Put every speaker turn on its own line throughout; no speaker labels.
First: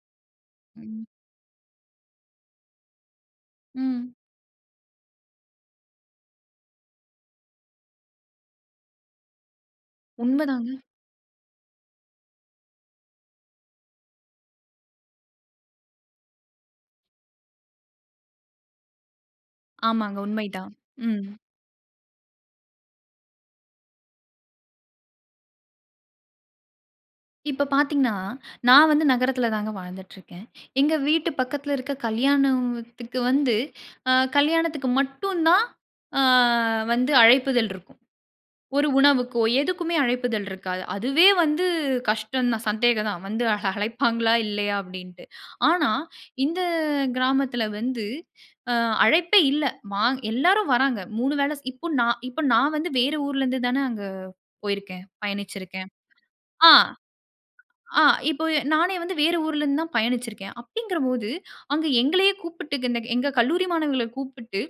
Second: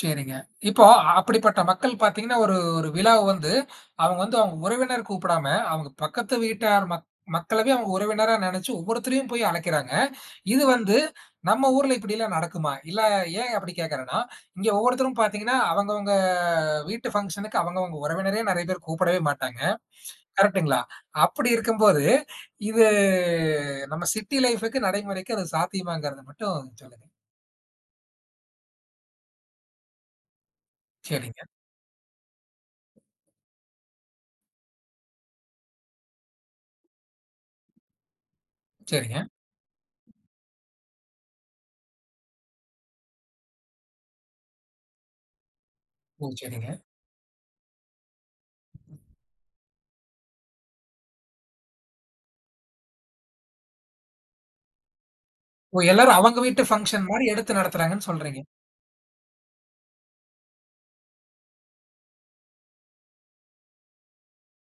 சரிங்க. இப்போ
ம்.
அப்படிப்பட்ட மக்கள் பார்த்தீங்கன்னா ஒரு ஒரு விழாவ வந்து
ம்.
அவுங்க வந்து அவுங்க உறவினர் கூப்பிடாம, அவுங்க பக்கத்து வீட்டார் மக் மக்களவே அவுங்க உறவினரா நெனைச்சு ஒவ்வொருத்தரையும் போய் அழைக்கிறாங்க. இது
உண்மதாங்க.
வந்து நம்ம ஊர்ல இப்பிடியெல்லாம் நடக்குமா? இல்ல ஏன் அப்பிடி கேட்கிறேன்னா, இங்க ஒவ்வொருத்தரும் பார்த்தீங்கன்னா, அவங்க, அவங்க வீட்டு ஃபங்ஷனுக்கு அவங்க அவங்க உறவினரே நெறைய பேர் கூப்பிடவே மாட்டாங்க.
ஆமாங்க. உண்மை தான்.
கரெக்ட்டுங்களா?
ம்.
அப்பிடி இருக்கும்போது இது நம்ம சிட்டி லைஃப்க்கு நடைமுறைக்கு அது சாத்தியமாங்கிறத மட்டும் சொல்லுங்க.
இப்ப பார்த்தீங்கன்னா, நான் வந்து நகரத்தில தாங்க வாழ்ந்துட்டுருக்கேன். எங்க வீட்டு
சரிங்க.
பக்கத்தில இருக்க கல்யாணத்துக்கு வந்து அ கல்யாணத்துக்கு மட்டும் தான், அ வந்து அழைப்பிதழ் இருக்கும். ஒரு
சரிங்க.
உணவுக்கோ! எதுக்குமே அழைப்பிதழ் இருக்காது. "அதுவே வந்து கஷ்டம் தான், சந்தேகம் தான், வந்து அழைப்பாங்களா? இல்லயா!" அப்பிடீன்ட்டு. ஆனா,
உ.
இந்த
சரிங்க.
கிராமத்தில வந்து அ அழைப்பே இல்ல. வா எல்லாரும் வராங்க. 3 வேள ஸ் இப்போ நான் இப்ப நான் வந்து வேற ஊர்லேருந்து தான அங்க போயிருக்கேன்,
ஓ!
பயணிச்சிருக்கேன்.
எல்லாரும் அவுங்க வீட்டு
ஆ,
ஃபங்ஷன் மாரி எடுத்து
ஆ,
நடத்துறாங்கன்னு சொல்றீங்க.
இப்ப நானே வந்து வேற ஊர்லேருந்து தான் பயணிச்சிருக்கேன். அப்பிடீங்கிறபோது அங்க எங்களையே கூப்பிட்டு க இந்த எங்க கல்லூரி மாணவர்கள கூப்பிட்டு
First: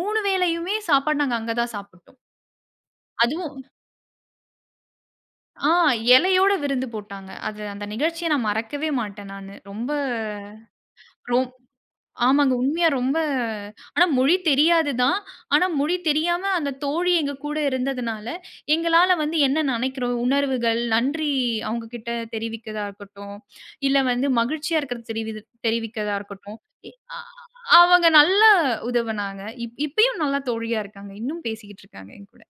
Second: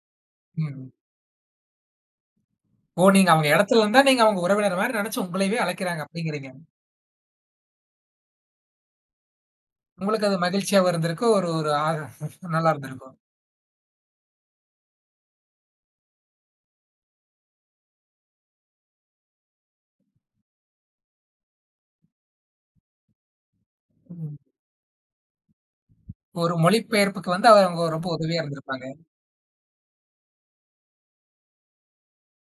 3 வேளையுமே
ம்.
சாப்பாடு நாங்க அங்க தான் சாப்பிட்டோம். அதுவும்
ஓ! நீங்க அவுங்க
அதுவும்
எடத்தில இருந்தா, நீங்க அவுங்க உறவினர்மாரி நெனைச்சு உங்களயவே
ஆ,
அழைக்கிறாங்க, அப்பிடீங்கிறீங்க.
இலையோட விருந்து போட்டாங்க. அது அந்த நிகழ்ச்சிய நான் மறக்கவே மாட்டேன் நானு. ரொம்ப,
உங்களுக்கு அது மகிழ்ச்சியாவும் இருந்திருக்கும். ஒரு,
ரொம்
ஒரு, ஆறு
ஆமாங்க.
நல்லா
உண்மையா
இருந்திருக்கும்.
ரொம்ப, ஆனா, மொழி தெரியாது தான். ஆனா மொழி தெரியாம அந்த தோழி எங்ககூட இருந்ததனால எங்களால வந்து என்ன நெனைக்கிறோம், உணர்வுகள், நன்றி அவங்கக்கிட்ட தெரிவிக்கிறதா இருக்கட்டும், இல்ல வந்து
ம்.
மகிழ்ச்சியா இருக்கிறத தெரிவிது தெரிவிக்கிறதா
ஒரு
இருக்கட்டும்.
மொழி
எ அ
பெயர்ப்புக்கு வந்து, அவுங்க
அவங்க
ரொம்ப உதவியா
நல்லா
இருந்திருப்பாங்க.
உதவுனாங்க. இப் இப்பயும் நல்ல தோழியா இருக்காங்க. இன்னும் பேசிக்கிட்டுருக்காங்க. என்கூட.